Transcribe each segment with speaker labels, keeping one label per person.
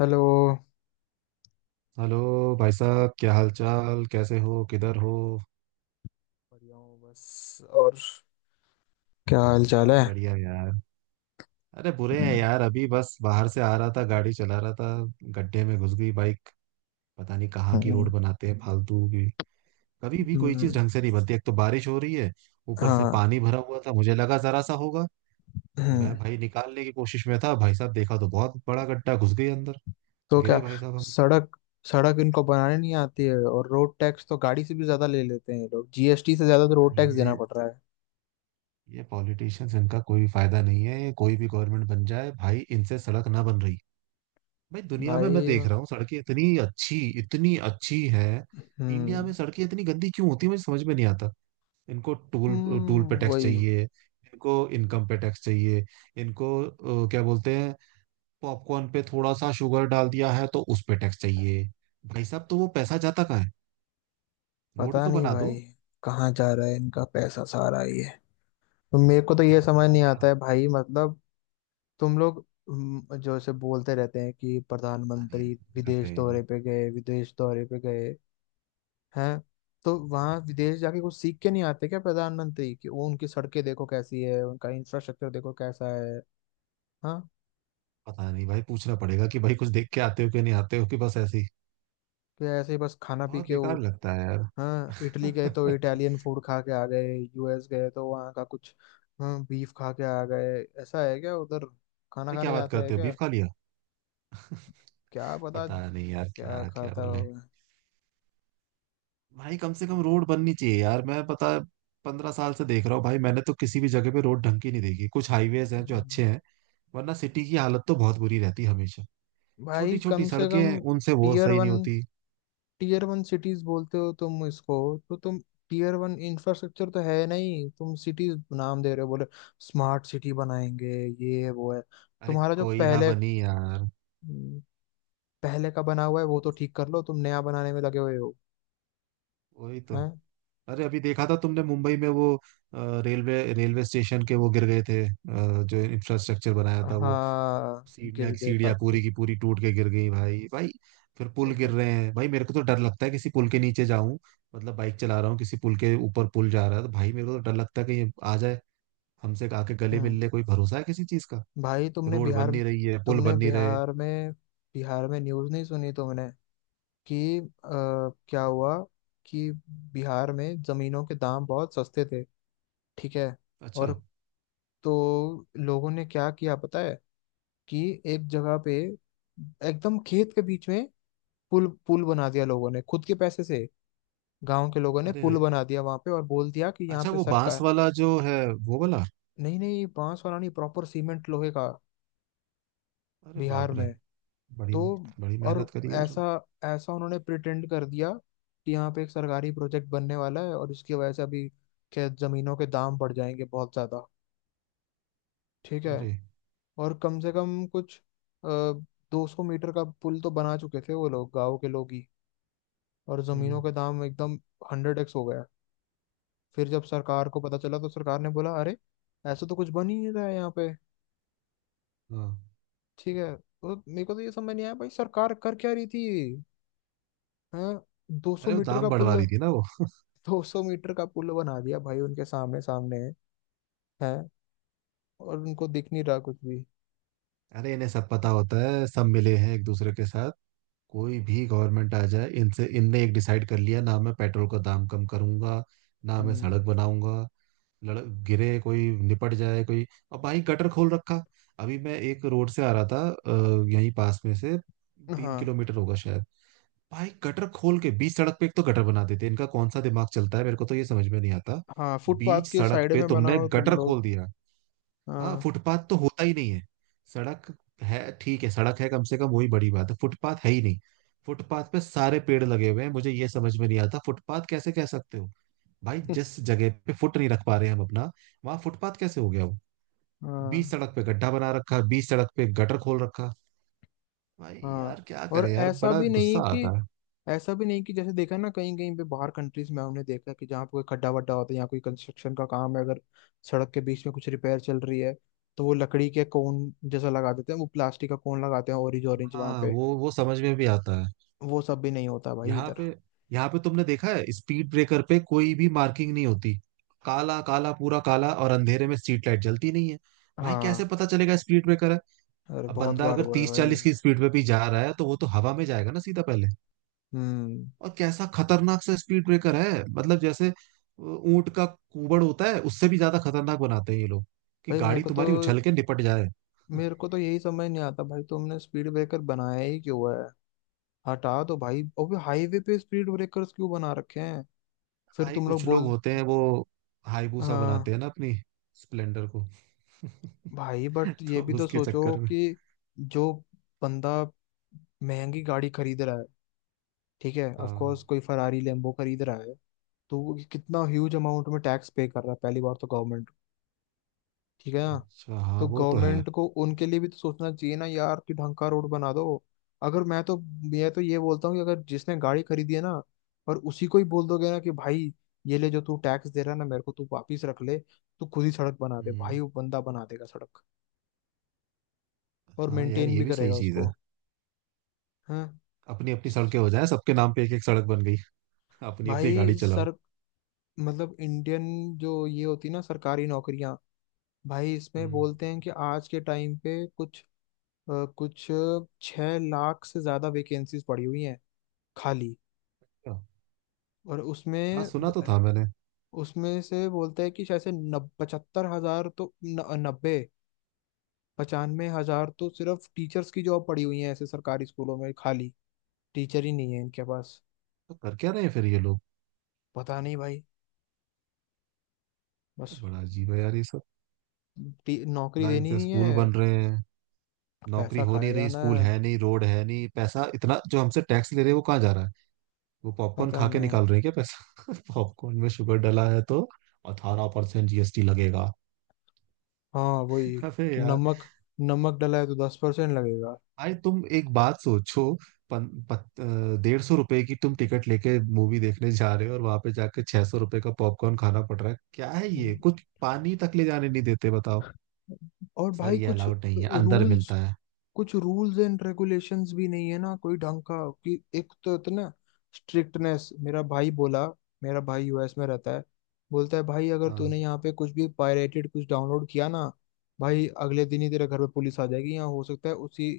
Speaker 1: Hello.
Speaker 2: Hello. भाई साहब, क्या हाल चाल, कैसे हो, किधर हो?
Speaker 1: बढ़िया हूँ बस। और क्या हाल चाल
Speaker 2: बस
Speaker 1: है?
Speaker 2: बढ़िया यार। अरे बुरे हैं
Speaker 1: हम्म।
Speaker 2: यार, अभी बस बाहर से आ रहा था, गाड़ी चला रहा था। गड्ढे में घुस गई बाइक। पता नहीं कहाँ की रोड बनाते हैं फालतू की। कभी भी कोई
Speaker 1: हम्म,
Speaker 2: चीज ढंग
Speaker 1: ठीक।
Speaker 2: से नहीं बनती, एक तो बारिश हो रही है, ऊपर से
Speaker 1: हाँ
Speaker 2: पानी भरा हुआ था, मुझे लगा जरा सा होगा।
Speaker 1: है। हम्म।
Speaker 2: मैं भाई निकालने की कोशिश में था, भाई साहब देखा तो बहुत बड़ा गड्ढा, घुस गई अंदर।
Speaker 1: तो क्या।
Speaker 2: गिरे भाई साहब हम।
Speaker 1: सड़क सड़क इनको बनाने नहीं आती है, और रोड टैक्स तो गाड़ी से भी ज्यादा ले लेते हैं ये लोग। जीएसटी से ज्यादा तो रोड टैक्स देना
Speaker 2: ये
Speaker 1: पड़ रहा है।
Speaker 2: ये पॉलिटिशियंस, इनका कोई फायदा नहीं है, ये कोई भी गवर्नमेंट बन जाए भाई इनसे सड़क ना बन रही। भाई दुनिया में मैं
Speaker 1: भाई।
Speaker 2: देख रहा हूँ सड़कें इतनी अच्छी हैं, इंडिया में
Speaker 1: हम्म।
Speaker 2: सड़कें इतनी गंदी क्यों होती है, मुझे समझ में नहीं आता। इनको टूल टूल पे टैक्स
Speaker 1: वही।
Speaker 2: चाहिए, इनको इनकम पे टैक्स चाहिए, इनको क्या बोलते हैं, पॉपकॉर्न पे थोड़ा सा शुगर डाल दिया है तो उस पे टैक्स चाहिए। भाई साहब तो वो पैसा जाता कहाँ है? रोड
Speaker 1: पता
Speaker 2: तो
Speaker 1: नहीं
Speaker 2: बना दो।
Speaker 1: भाई, कहाँ जा रहा है इनका पैसा सारा ये? तो मेरे को तो ये
Speaker 2: रोड
Speaker 1: समझ
Speaker 2: बना
Speaker 1: नहीं
Speaker 2: दिया,
Speaker 1: आता है भाई, मतलब तुम लोग। जो से बोलते रहते हैं कि
Speaker 2: बना दिया,
Speaker 1: प्रधानमंत्री
Speaker 2: कुछ भी करते
Speaker 1: विदेश
Speaker 2: हैं ये
Speaker 1: दौरे
Speaker 2: लोग।
Speaker 1: पे गए, विदेश दौरे पे गए हैं। तो वहाँ विदेश जाके कुछ सीख के नहीं आते क्या प्रधानमंत्री, कि वो उनकी सड़कें देखो कैसी है, उनका इंफ्रास्ट्रक्चर देखो कैसा है। हाँ।
Speaker 2: पता नहीं भाई, पूछना पड़ेगा कि भाई कुछ देख के आते हो कि नहीं आते हो कि बस ऐसे ही।
Speaker 1: तो ऐसे ही बस खाना पी
Speaker 2: बहुत
Speaker 1: के वो।
Speaker 2: बेकार लगता है यार।
Speaker 1: हाँ इटली गए तो इटालियन फूड खा के आ गए, यूएस गए तो वहाँ का कुछ। हाँ बीफ खा के आ गए। ऐसा है क्या उधर, खाना
Speaker 2: अरे
Speaker 1: खाने
Speaker 2: क्या बात
Speaker 1: जाते हैं
Speaker 2: करते हो, बीफ
Speaker 1: क्या?
Speaker 2: खा लिया?
Speaker 1: क्या पता
Speaker 2: पता नहीं यार
Speaker 1: क्या
Speaker 2: क्या क्या
Speaker 1: खाता
Speaker 2: बोले।
Speaker 1: होगा।
Speaker 2: भाई कम से कम रोड बननी चाहिए यार। मैं पता 15 साल से देख रहा हूँ भाई, मैंने तो किसी भी जगह पे रोड ढंग की नहीं देखी। कुछ हाईवेज हैं जो
Speaker 1: हम्म।
Speaker 2: अच्छे हैं, वरना सिटी की हालत तो बहुत बुरी रहती है हमेशा।
Speaker 1: भाई
Speaker 2: छोटी छोटी
Speaker 1: कम से
Speaker 2: सड़कें
Speaker 1: कम
Speaker 2: हैं, उनसे वो
Speaker 1: टीयर
Speaker 2: सही नहीं
Speaker 1: वन,
Speaker 2: होती।
Speaker 1: टीयर वन सिटीज बोलते हो तुम इसको? तो तुम टीयर वन इंफ्रास्ट्रक्चर तो है नहीं, तुम सिटीज नाम दे रहे हो। बोले स्मार्ट सिटी बनाएंगे, ये है वो है।
Speaker 2: अरे
Speaker 1: तुम्हारा जो
Speaker 2: कोई ना
Speaker 1: पहले
Speaker 2: बनी यार।
Speaker 1: पहले का बना हुआ है वो तो ठीक कर लो, तुम नया बनाने में लगे हुए हो।
Speaker 2: वही तो।
Speaker 1: हैं।
Speaker 2: अरे अभी देखा था तुमने मुंबई में वो रेलवे रेलवे स्टेशन के वो गिर गए थे, जो इंफ्रास्ट्रक्चर बनाया था वो,
Speaker 1: हाँ।
Speaker 2: सीढ़ियाँ
Speaker 1: गिर देखा
Speaker 2: सीढ़ियाँ
Speaker 1: थे।
Speaker 2: पूरी की पूरी टूट के गिर गई भाई भाई। फिर पुल
Speaker 1: देखा
Speaker 2: गिर रहे
Speaker 1: था।
Speaker 2: हैं भाई, मेरे को तो डर लगता है किसी पुल के नीचे जाऊं। मतलब बाइक चला रहा हूँ, किसी पुल के ऊपर पुल जा रहा है तो भाई मेरे को तो डर लगता है कहीं आ जाए, हमसे आके गले मिल
Speaker 1: हम्म।
Speaker 2: ले। कोई भरोसा है किसी चीज का?
Speaker 1: भाई
Speaker 2: रोड बन नहीं रही है, पुल
Speaker 1: तुमने
Speaker 2: बन नहीं रहे।
Speaker 1: बिहार में न्यूज़ नहीं सुनी तुमने कि क्या हुआ, कि बिहार में जमीनों के दाम बहुत सस्ते थे, ठीक है?
Speaker 2: अच्छा।
Speaker 1: और तो लोगों ने क्या किया पता है, कि एक जगह पे एकदम खेत के बीच में पुल पुल बना दिया लोगों ने खुद के पैसे से। गांव के लोगों ने
Speaker 2: अरे
Speaker 1: पुल बना दिया वहां पे, और बोल दिया कि यहाँ
Speaker 2: अच्छा,
Speaker 1: पे
Speaker 2: वो बांस
Speaker 1: सरकार।
Speaker 2: वाला जो है, वो वाला?
Speaker 1: नहीं नहीं, बांस वाला नहीं, प्रॉपर सीमेंट लोहे का।
Speaker 2: अरे
Speaker 1: बिहार
Speaker 2: बाप रे।
Speaker 1: में।
Speaker 2: बड़ी
Speaker 1: तो
Speaker 2: बड़ी
Speaker 1: और
Speaker 2: मेहनत करी यार।
Speaker 1: ऐसा ऐसा उन्होंने प्रिटेंड कर दिया कि यहाँ पे एक सरकारी प्रोजेक्ट बनने वाला है, और इसकी वजह से अभी खेत जमीनों के दाम बढ़ जाएंगे बहुत ज्यादा, ठीक है?
Speaker 2: अरे।
Speaker 1: और कम से कम कुछ 200 मीटर का पुल तो बना चुके थे वो लोग, गांव के लोग ही। और जमीनों
Speaker 2: हम्म।
Speaker 1: के दाम एकदम 100x हो गया। फिर जब सरकार को पता चला तो सरकार ने बोला अरे, ऐसा तो कुछ बन ही नहीं रहा है यहाँ पे।
Speaker 2: हाँ।
Speaker 1: ठीक है, तो मेरे को तो ये समझ नहीं आया भाई, सरकार कर क्या रही थी। हाँ। दो सौ
Speaker 2: अरे वो
Speaker 1: मीटर का
Speaker 2: दाम बढ़वा
Speaker 1: पुल।
Speaker 2: रही थी ना वो।
Speaker 1: 200 मीटर का पुल बना दिया भाई उनके सामने सामने है, और उनको दिख नहीं रहा कुछ भी।
Speaker 2: अरे इन्हें सब पता होता है, सब मिले हैं एक दूसरे के साथ। कोई भी गवर्नमेंट आ जाए इनसे, इनने एक डिसाइड कर लिया ना, मैं पेट्रोल का दाम कम करूंगा ना, मैं
Speaker 1: हम्म।
Speaker 2: सड़क बनाऊंगा, लड़ गिरे कोई, निपट जाए कोई। और भाई गटर खोल रखा। अभी मैं एक रोड से आ रहा था यहीं पास में से, तीन
Speaker 1: हाँ।
Speaker 2: किलोमीटर होगा शायद। भाई गटर खोल के बीच सड़क पे, एक तो गटर बना देते हैं, इनका कौन सा दिमाग चलता है मेरे को तो ये समझ में नहीं आता।
Speaker 1: हाँ, फुटपाथ
Speaker 2: बीच
Speaker 1: के
Speaker 2: सड़क
Speaker 1: साइड
Speaker 2: पे
Speaker 1: में
Speaker 2: तुमने
Speaker 1: बनाओ तुम
Speaker 2: गटर
Speaker 1: लोग।
Speaker 2: खोल दिया। हाँ
Speaker 1: हाँ।
Speaker 2: फुटपाथ तो होता ही नहीं है। सड़क है, ठीक है, सड़क है कम से कम, वही बड़ी बात है, फुटपाथ है ही नहीं। फुटपाथ पे सारे पेड़ लगे हुए हैं, मुझे ये समझ में नहीं आता फुटपाथ कैसे कह सकते हो। भाई जिस जगह पे फुट नहीं रख पा रहे हैं हम अपना, वहां फुटपाथ कैसे हो गया वो? बीच
Speaker 1: हाँ।
Speaker 2: सड़क पे गड्ढा बना रखा, बीच सड़क पे गटर खोल रखा। भाई
Speaker 1: हाँ,
Speaker 2: यार क्या
Speaker 1: और
Speaker 2: करे यार,
Speaker 1: ऐसा
Speaker 2: बड़ा
Speaker 1: भी नहीं
Speaker 2: गुस्सा
Speaker 1: कि
Speaker 2: आता है।
Speaker 1: ऐसा भी नहीं कि जैसे देखा ना, कहीं कहीं पे बाहर कंट्रीज में हमने देखा कि जहाँ पे कोई खड्डा वड्डा होता है या कोई कंस्ट्रक्शन का काम है, अगर सड़क के बीच में कुछ रिपेयर चल रही है, तो वो लकड़ी के कोन जैसा लगा देते हैं, वो प्लास्टिक का कोन लगाते हैं, ऑरेंज ऑरेंज वहां
Speaker 2: हाँ
Speaker 1: पे।
Speaker 2: वो समझ में भी आता है।
Speaker 1: वो सब भी नहीं होता भाई
Speaker 2: यहाँ
Speaker 1: इधर।
Speaker 2: पे यहाँ पे तुमने देखा है स्पीड ब्रेकर पे कोई भी मार्किंग नहीं होती। काला काला पूरा काला, और अंधेरे में स्ट्रीट लाइट जलती नहीं है। भाई कैसे
Speaker 1: हाँ।
Speaker 2: पता चलेगा स्पीड ब्रेकर है।
Speaker 1: अरे
Speaker 2: अब
Speaker 1: बहुत
Speaker 2: बंदा
Speaker 1: बार
Speaker 2: अगर
Speaker 1: हुआ है
Speaker 2: तीस
Speaker 1: भाई।
Speaker 2: चालीस की स्पीड पे भी जा रहा है तो वो तो हवा में जाएगा ना सीधा पहले।
Speaker 1: हम्म।
Speaker 2: और कैसा खतरनाक सा स्पीड ब्रेकर है, मतलब जैसे ऊंट का कूबड़ होता है उससे भी ज्यादा खतरनाक बनाते हैं ये लोग, कि
Speaker 1: भाई मेरे
Speaker 2: गाड़ी
Speaker 1: को तो
Speaker 2: तुम्हारी उछल के निपट जाए।
Speaker 1: मेरे को तो यही समझ नहीं आता भाई, तुमने स्पीड ब्रेकर बनाया ही क्यों है? हटा दो भाई, अबे हाईवे पे स्पीड ब्रेकर्स क्यों बना रखे हैं? फिर
Speaker 2: भाई
Speaker 1: तुम लोग
Speaker 2: कुछ लोग
Speaker 1: बोल।
Speaker 2: होते हैं वो हाईबूसा
Speaker 1: हाँ।
Speaker 2: बनाते हैं ना अपनी स्प्लेंडर को।
Speaker 1: भाई बट ये
Speaker 2: तो
Speaker 1: भी तो
Speaker 2: उसके
Speaker 1: सोचो
Speaker 2: चक्कर में।
Speaker 1: कि जो बंदा महंगी गाड़ी खरीद रहा है, ठीक है, ऑफ
Speaker 2: हाँ।
Speaker 1: कोर्स कोई फरारी लेम्बो खरीद रहा है, तो वो कितना ह्यूज अमाउंट में टैक्स पे कर रहा है पहली बार, तो गवर्नमेंट, ठीक है ना।
Speaker 2: अच्छा हाँ
Speaker 1: तो
Speaker 2: वो तो है।
Speaker 1: गवर्नमेंट को उनके लिए भी तो सोचना चाहिए ना यार, कि ढंग का रोड बना दो। अगर मैं तो मैं तो ये बोलता हूँ कि अगर जिसने गाड़ी खरीदी है ना, और उसी को ही बोल दोगे ना कि भाई, ये ले जो तू टैक्स दे रहा है ना मेरे को, तू वापिस रख ले, तू खुद ही सड़क बना दे भाई,
Speaker 2: हम्म।
Speaker 1: वो बंदा बना देगा सड़क, और
Speaker 2: हाँ यार
Speaker 1: मेंटेन
Speaker 2: ये
Speaker 1: भी
Speaker 2: भी सही
Speaker 1: करेगा
Speaker 2: चीज
Speaker 1: उसको।
Speaker 2: है।
Speaker 1: हाँ।
Speaker 2: अपनी अपनी सड़कें हो जाए, सबके नाम पे एक एक सड़क बन गई। अपनी अपनी
Speaker 1: भाई
Speaker 2: गाड़ी चलाओ।
Speaker 1: सर, मतलब इंडियन जो ये होती है ना सरकारी नौकरियां, भाई इसमें
Speaker 2: हम्म।
Speaker 1: बोलते हैं कि आज के टाइम पे कुछ कुछ 6 लाख से ज्यादा वैकेंसीज पड़ी हुई हैं खाली।
Speaker 2: क्या?
Speaker 1: और
Speaker 2: हाँ
Speaker 1: उसमें
Speaker 2: सुना तो था मैंने।
Speaker 1: उसमें से बोलते हैं कि शायद से नब 75 हजार तो न, 90, 95 हजार तो सिर्फ टीचर्स की जॉब पड़ी हुई है ऐसे सरकारी स्कूलों में खाली। टीचर ही नहीं है इनके पास।
Speaker 2: तो कर क्या रहे हैं फिर ये लोग?
Speaker 1: पता नहीं भाई, बस
Speaker 2: बड़ा अजीब है यार ये सब।
Speaker 1: नौकरी
Speaker 2: ना
Speaker 1: देनी
Speaker 2: इनसे
Speaker 1: नहीं
Speaker 2: स्कूल
Speaker 1: है,
Speaker 2: बन रहे हैं, नौकरी
Speaker 1: पैसा
Speaker 2: हो
Speaker 1: खाया
Speaker 2: नहीं रही,
Speaker 1: जाना
Speaker 2: स्कूल
Speaker 1: है।
Speaker 2: है नहीं, रोड है नहीं, पैसा इतना जो हमसे टैक्स ले रहे हैं वो कहाँ जा रहा है? वो पॉपकॉर्न
Speaker 1: पता
Speaker 2: खा के
Speaker 1: नहीं।
Speaker 2: निकाल रहे हैं क्या पैसा? पॉपकॉर्न में शुगर डला है तो 18% जीएसटी लगेगा।
Speaker 1: हाँ वही।
Speaker 2: अबे यार।
Speaker 1: नमक। नमक डला है तो 10% लगेगा।
Speaker 2: भाई तुम एक बात सोचो, 150 रुपए की तुम टिकट लेके मूवी देखने जा रहे हो और वहां पे जाके 600 रुपए का पॉपकॉर्न खाना पड़ रहा है। क्या है ये? कुछ पानी तक ले जाने नहीं देते, बताओ,
Speaker 1: और
Speaker 2: सर
Speaker 1: भाई
Speaker 2: ये अलाउड नहीं है, अंदर मिलता
Speaker 1: रूल्स
Speaker 2: है।
Speaker 1: कुछ रूल्स एंड रेगुलेशंस भी नहीं है ना कोई ढंग का, कि एक तो इतना स्ट्रिक्टनेस। मेरा भाई यूएस में रहता है। बोलता है भाई, अगर
Speaker 2: हाँ
Speaker 1: तूने यहाँ पे कुछ भी पायरेटेड कुछ डाउनलोड किया ना भाई, अगले दिन ही तेरे घर पे पुलिस आ जाएगी। यहाँ हो सकता है उसी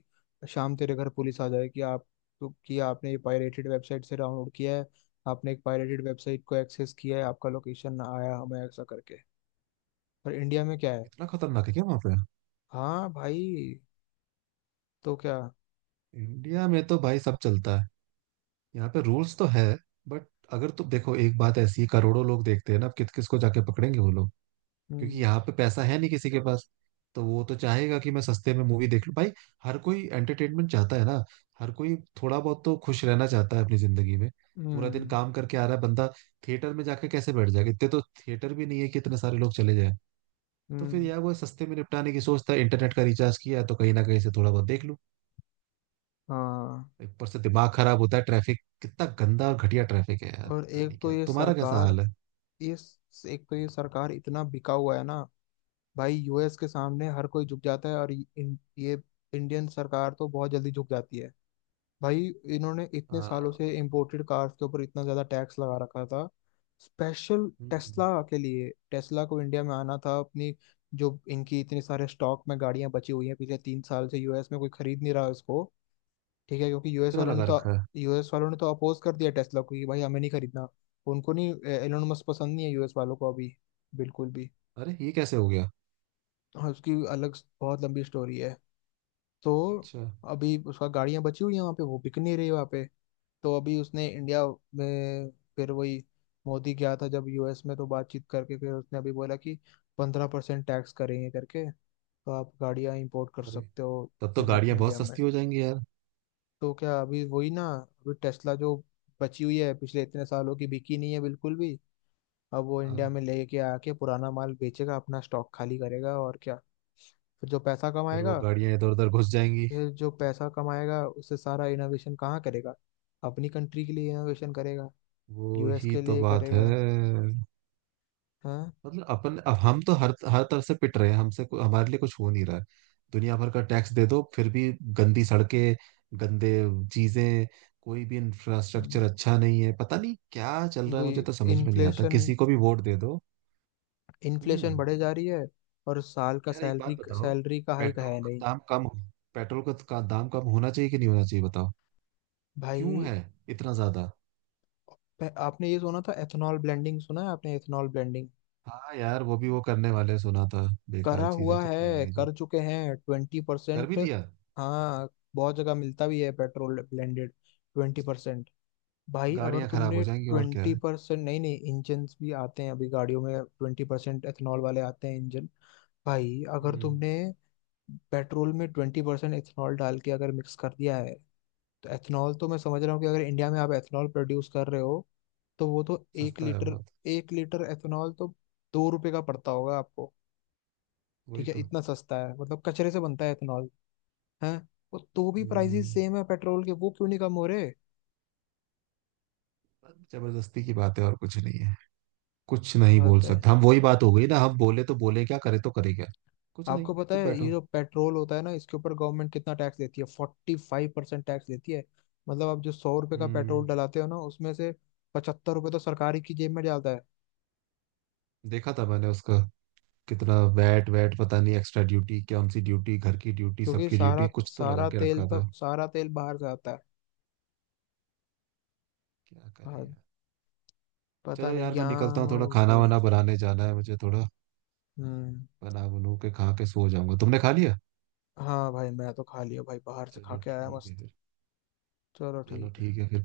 Speaker 1: शाम तेरे घर पुलिस आ जाए कि आप। तो कि आपने ये पायरेटेड वेबसाइट से डाउनलोड किया है, आपने एक पायरेटेड वेबसाइट को एक्सेस किया है, आपका लोकेशन ना आया हमें ऐसा करके। पर इंडिया में क्या है।
Speaker 2: इतना खतरनाक है क्या वहां पे?
Speaker 1: हाँ भाई। तो क्या।
Speaker 2: इंडिया में तो भाई सब चलता है, यहाँ पे रूल्स तो है, बट अगर तुम देखो एक बात ऐसी है, करोड़ों लोग देखते हैं ना, अब किस किस को जाके पकड़ेंगे वो लोग। क्योंकि
Speaker 1: हम्म।
Speaker 2: यहाँ पे पैसा है नहीं किसी के पास, तो वो तो चाहेगा कि मैं सस्ते में मूवी देख लूं भाई। हर कोई एंटरटेनमेंट चाहता है ना, हर कोई थोड़ा बहुत तो खुश रहना चाहता है अपनी जिंदगी में। पूरा दिन
Speaker 1: हम्म।
Speaker 2: काम करके आ रहा है बंदा, थिएटर में जाके कैसे बैठ जाएगा, इतने तो थिएटर भी नहीं है कि इतने सारे लोग चले जाएं। तो फिर
Speaker 1: हम्म।
Speaker 2: यार वो सस्ते में निपटाने की सोचता है, इंटरनेट का रिचार्ज किया है, तो कहीं ना कहीं से थोड़ा बहुत देख लूं।
Speaker 1: हाँ।
Speaker 2: ऊपर से दिमाग खराब होता है, ट्रैफिक कितना गंदा और घटिया ट्रैफिक है यार,
Speaker 1: और
Speaker 2: पता नहीं क्या तुम्हारा कैसा हाल है।
Speaker 1: एक तो ये सरकार इतना बिका हुआ है ना भाई, यूएस के सामने हर कोई झुक जाता है। और ये ये इंडियन सरकार तो बहुत जल्दी झुक जाती है भाई। इन्होंने
Speaker 2: आ,
Speaker 1: इतने सालों से इम्पोर्टेड कार्स के ऊपर इतना ज्यादा टैक्स लगा रखा था, स्पेशल
Speaker 2: हम्म,
Speaker 1: टेस्ला के लिए। टेस्ला को इंडिया में आना था अपनी। जो इनकी इतने सारे स्टॉक में गाड़ियां बची हुई हैं पिछले 3 साल से, यूएस में कोई खरीद नहीं रहा इसको, ठीक है? क्योंकि यूएस
Speaker 2: कितना
Speaker 1: वालों ने
Speaker 2: लगा
Speaker 1: तो
Speaker 2: रखा है?
Speaker 1: यूएस वालों ने तो अपोज कर दिया टेस्ला को कि भाई हमें नहीं खरीदना, उनको नहीं, एलोन मस्क पसंद नहीं है यूएस वालों को अभी, बिल्कुल भी।
Speaker 2: अरे ये कैसे हो गया?
Speaker 1: और उसकी अलग बहुत लंबी स्टोरी है। तो
Speaker 2: अच्छा।
Speaker 1: अभी उसका गाड़ियां बची हुई हैं वहाँ पे, वो बिक नहीं रही वहाँ पे। तो अभी उसने इंडिया में, फिर वही मोदी गया था जब यूएस में, तो बातचीत करके फिर उसने अभी बोला कि 15% टैक्स करेंगे करके, तो आप गाड़ियां इंपोर्ट कर
Speaker 2: अरे
Speaker 1: सकते हो
Speaker 2: तब तो
Speaker 1: इधर
Speaker 2: गाड़ियां बहुत
Speaker 1: इंडिया में।
Speaker 2: सस्ती हो जाएंगी यार।
Speaker 1: तो क्या, अभी वही ना, अभी टेस्ला जो बची हुई है पिछले इतने सालों की, बिकी नहीं है बिल्कुल भी। अब वो
Speaker 2: हाँ।
Speaker 1: इंडिया में लेके आके पुराना माल बेचेगा, अपना स्टॉक खाली करेगा और क्या। फिर जो पैसा
Speaker 2: फिर वो
Speaker 1: कमाएगा
Speaker 2: गाड़ियां इधर उधर घुस जाएंगी।
Speaker 1: फिर जो पैसा कमाएगा उससे सारा इनोवेशन कहाँ करेगा, अपनी कंट्री के लिए इनोवेशन करेगा?
Speaker 2: वो
Speaker 1: यूएस
Speaker 2: ही
Speaker 1: के
Speaker 2: तो
Speaker 1: लिए
Speaker 2: बात है।
Speaker 1: करेगा। हाँ।
Speaker 2: मतलब अपन, अब हम तो हर हर तरफ से पिट रहे हैं, हमारे लिए कुछ हो नहीं रहा है। दुनिया भर का टैक्स दे दो, फिर भी गंदी सड़कें, गंदे चीजें, कोई भी इंफ्रास्ट्रक्चर
Speaker 1: हम्म,
Speaker 2: अच्छा नहीं है, पता नहीं क्या चल रहा है,
Speaker 1: वही।
Speaker 2: मुझे तो समझ में नहीं आता
Speaker 1: इन्फ्लेशन
Speaker 2: किसी को भी वोट दे दो।
Speaker 1: इन्फ्लेशन
Speaker 2: हम्म।
Speaker 1: बढ़े जा रही है, और साल का
Speaker 2: यार एक बात
Speaker 1: सैलरी
Speaker 2: बताओ,
Speaker 1: सैलरी का हाइक
Speaker 2: पेट्रोल
Speaker 1: है
Speaker 2: का
Speaker 1: नहीं।
Speaker 2: दाम कम पेट्रोल का दाम कम होना चाहिए कि नहीं होना चाहिए बताओ? क्यों
Speaker 1: भाई
Speaker 2: है इतना ज्यादा?
Speaker 1: आपने ये सुना था एथेनॉल ब्लेंडिंग? सुना है आपने एथेनॉल ब्लेंडिंग?
Speaker 2: हाँ यार वो भी वो करने वाले सुना था,
Speaker 1: करा
Speaker 2: बेकार चीजें
Speaker 1: हुआ
Speaker 2: करते
Speaker 1: है,
Speaker 2: रहेंगे जब।
Speaker 1: कर चुके हैं ट्वेंटी
Speaker 2: कर भी
Speaker 1: परसेंट
Speaker 2: दिया।
Speaker 1: हाँ बहुत जगह मिलता भी है पेट्रोल ब्लेंडेड 20%। भाई अगर
Speaker 2: गाड़ियां खराब
Speaker 1: तुमने
Speaker 2: हो जाएंगी और क्या
Speaker 1: ट्वेंटी
Speaker 2: है।
Speaker 1: परसेंट नहीं नहीं, इंजन भी आते हैं अभी गाड़ियों में 20% एथेनॉल वाले आते हैं इंजन। भाई अगर
Speaker 2: हम्म।
Speaker 1: तुमने पेट्रोल में 20% एथेनॉल डाल के अगर मिक्स कर दिया है, तो एथेनॉल तो मैं समझ रहा हूँ कि अगर इंडिया में आप एथेनॉल प्रोड्यूस कर रहे हो, तो वो तो एक
Speaker 2: सस्ता है
Speaker 1: लीटर
Speaker 2: बहुत।
Speaker 1: एक लीटर एथेनॉल तो 2 रुपए का पड़ता होगा आपको।
Speaker 2: वही
Speaker 1: ठीक है
Speaker 2: तो।
Speaker 1: इतना सस्ता है, मतलब कचरे से बनता है इथेनॉल है, और तो भी प्राइसेस
Speaker 2: हम्म।
Speaker 1: सेम है पेट्रोल के। वो क्यों नहीं कम हो रहे?
Speaker 2: जबरदस्ती की बात है और कुछ नहीं है। कुछ नहीं
Speaker 1: हाँ
Speaker 2: बोल
Speaker 1: तो है।
Speaker 2: सकता हम, वही बात हो गई ना, हम बोले तो बोले, क्या करे तो करे क्या। कुछ नहीं,
Speaker 1: आपको पता
Speaker 2: चुप
Speaker 1: है ये
Speaker 2: बैठो।
Speaker 1: जो पेट्रोल होता है ना, इसके ऊपर गवर्नमेंट कितना टैक्स देती है? 45% टैक्स देती है। मतलब आप जो 100 रुपए का
Speaker 2: हम्म।
Speaker 1: पेट्रोल डलाते हो ना, उसमें से 75 रुपए तो सरकारी की जेब में जाता है।
Speaker 2: देखा था मैंने उसका, कितना वैट वैट पता नहीं, एक्स्ट्रा ड्यूटी, कौन सी ड्यूटी, घर की ड्यूटी,
Speaker 1: क्योंकि
Speaker 2: सबकी
Speaker 1: सारा
Speaker 2: ड्यूटी, कुछ तो लगा
Speaker 1: सारा
Speaker 2: के
Speaker 1: तेल
Speaker 2: रखा था।
Speaker 1: तो सारा तेल बाहर से आता है।
Speaker 2: क्या करे
Speaker 1: हाँ,
Speaker 2: यार।
Speaker 1: पता
Speaker 2: चलो
Speaker 1: नहीं
Speaker 2: यार मैं निकलता
Speaker 1: यहाँ।
Speaker 2: हूँ, थोड़ा
Speaker 1: वो-
Speaker 2: खाना वाना बनाने जाना है मुझे, थोड़ा
Speaker 1: हम्म।
Speaker 2: बना बनू के खा के सो जाऊंगा। तुमने खा लिया?
Speaker 1: हाँ भाई मैं तो खा लिया भाई, बाहर से खा
Speaker 2: चलो
Speaker 1: के आया
Speaker 2: ठीक है
Speaker 1: मस्त।
Speaker 2: फिर।
Speaker 1: चलो
Speaker 2: चलो
Speaker 1: ठीक है।
Speaker 2: ठीक है फिर।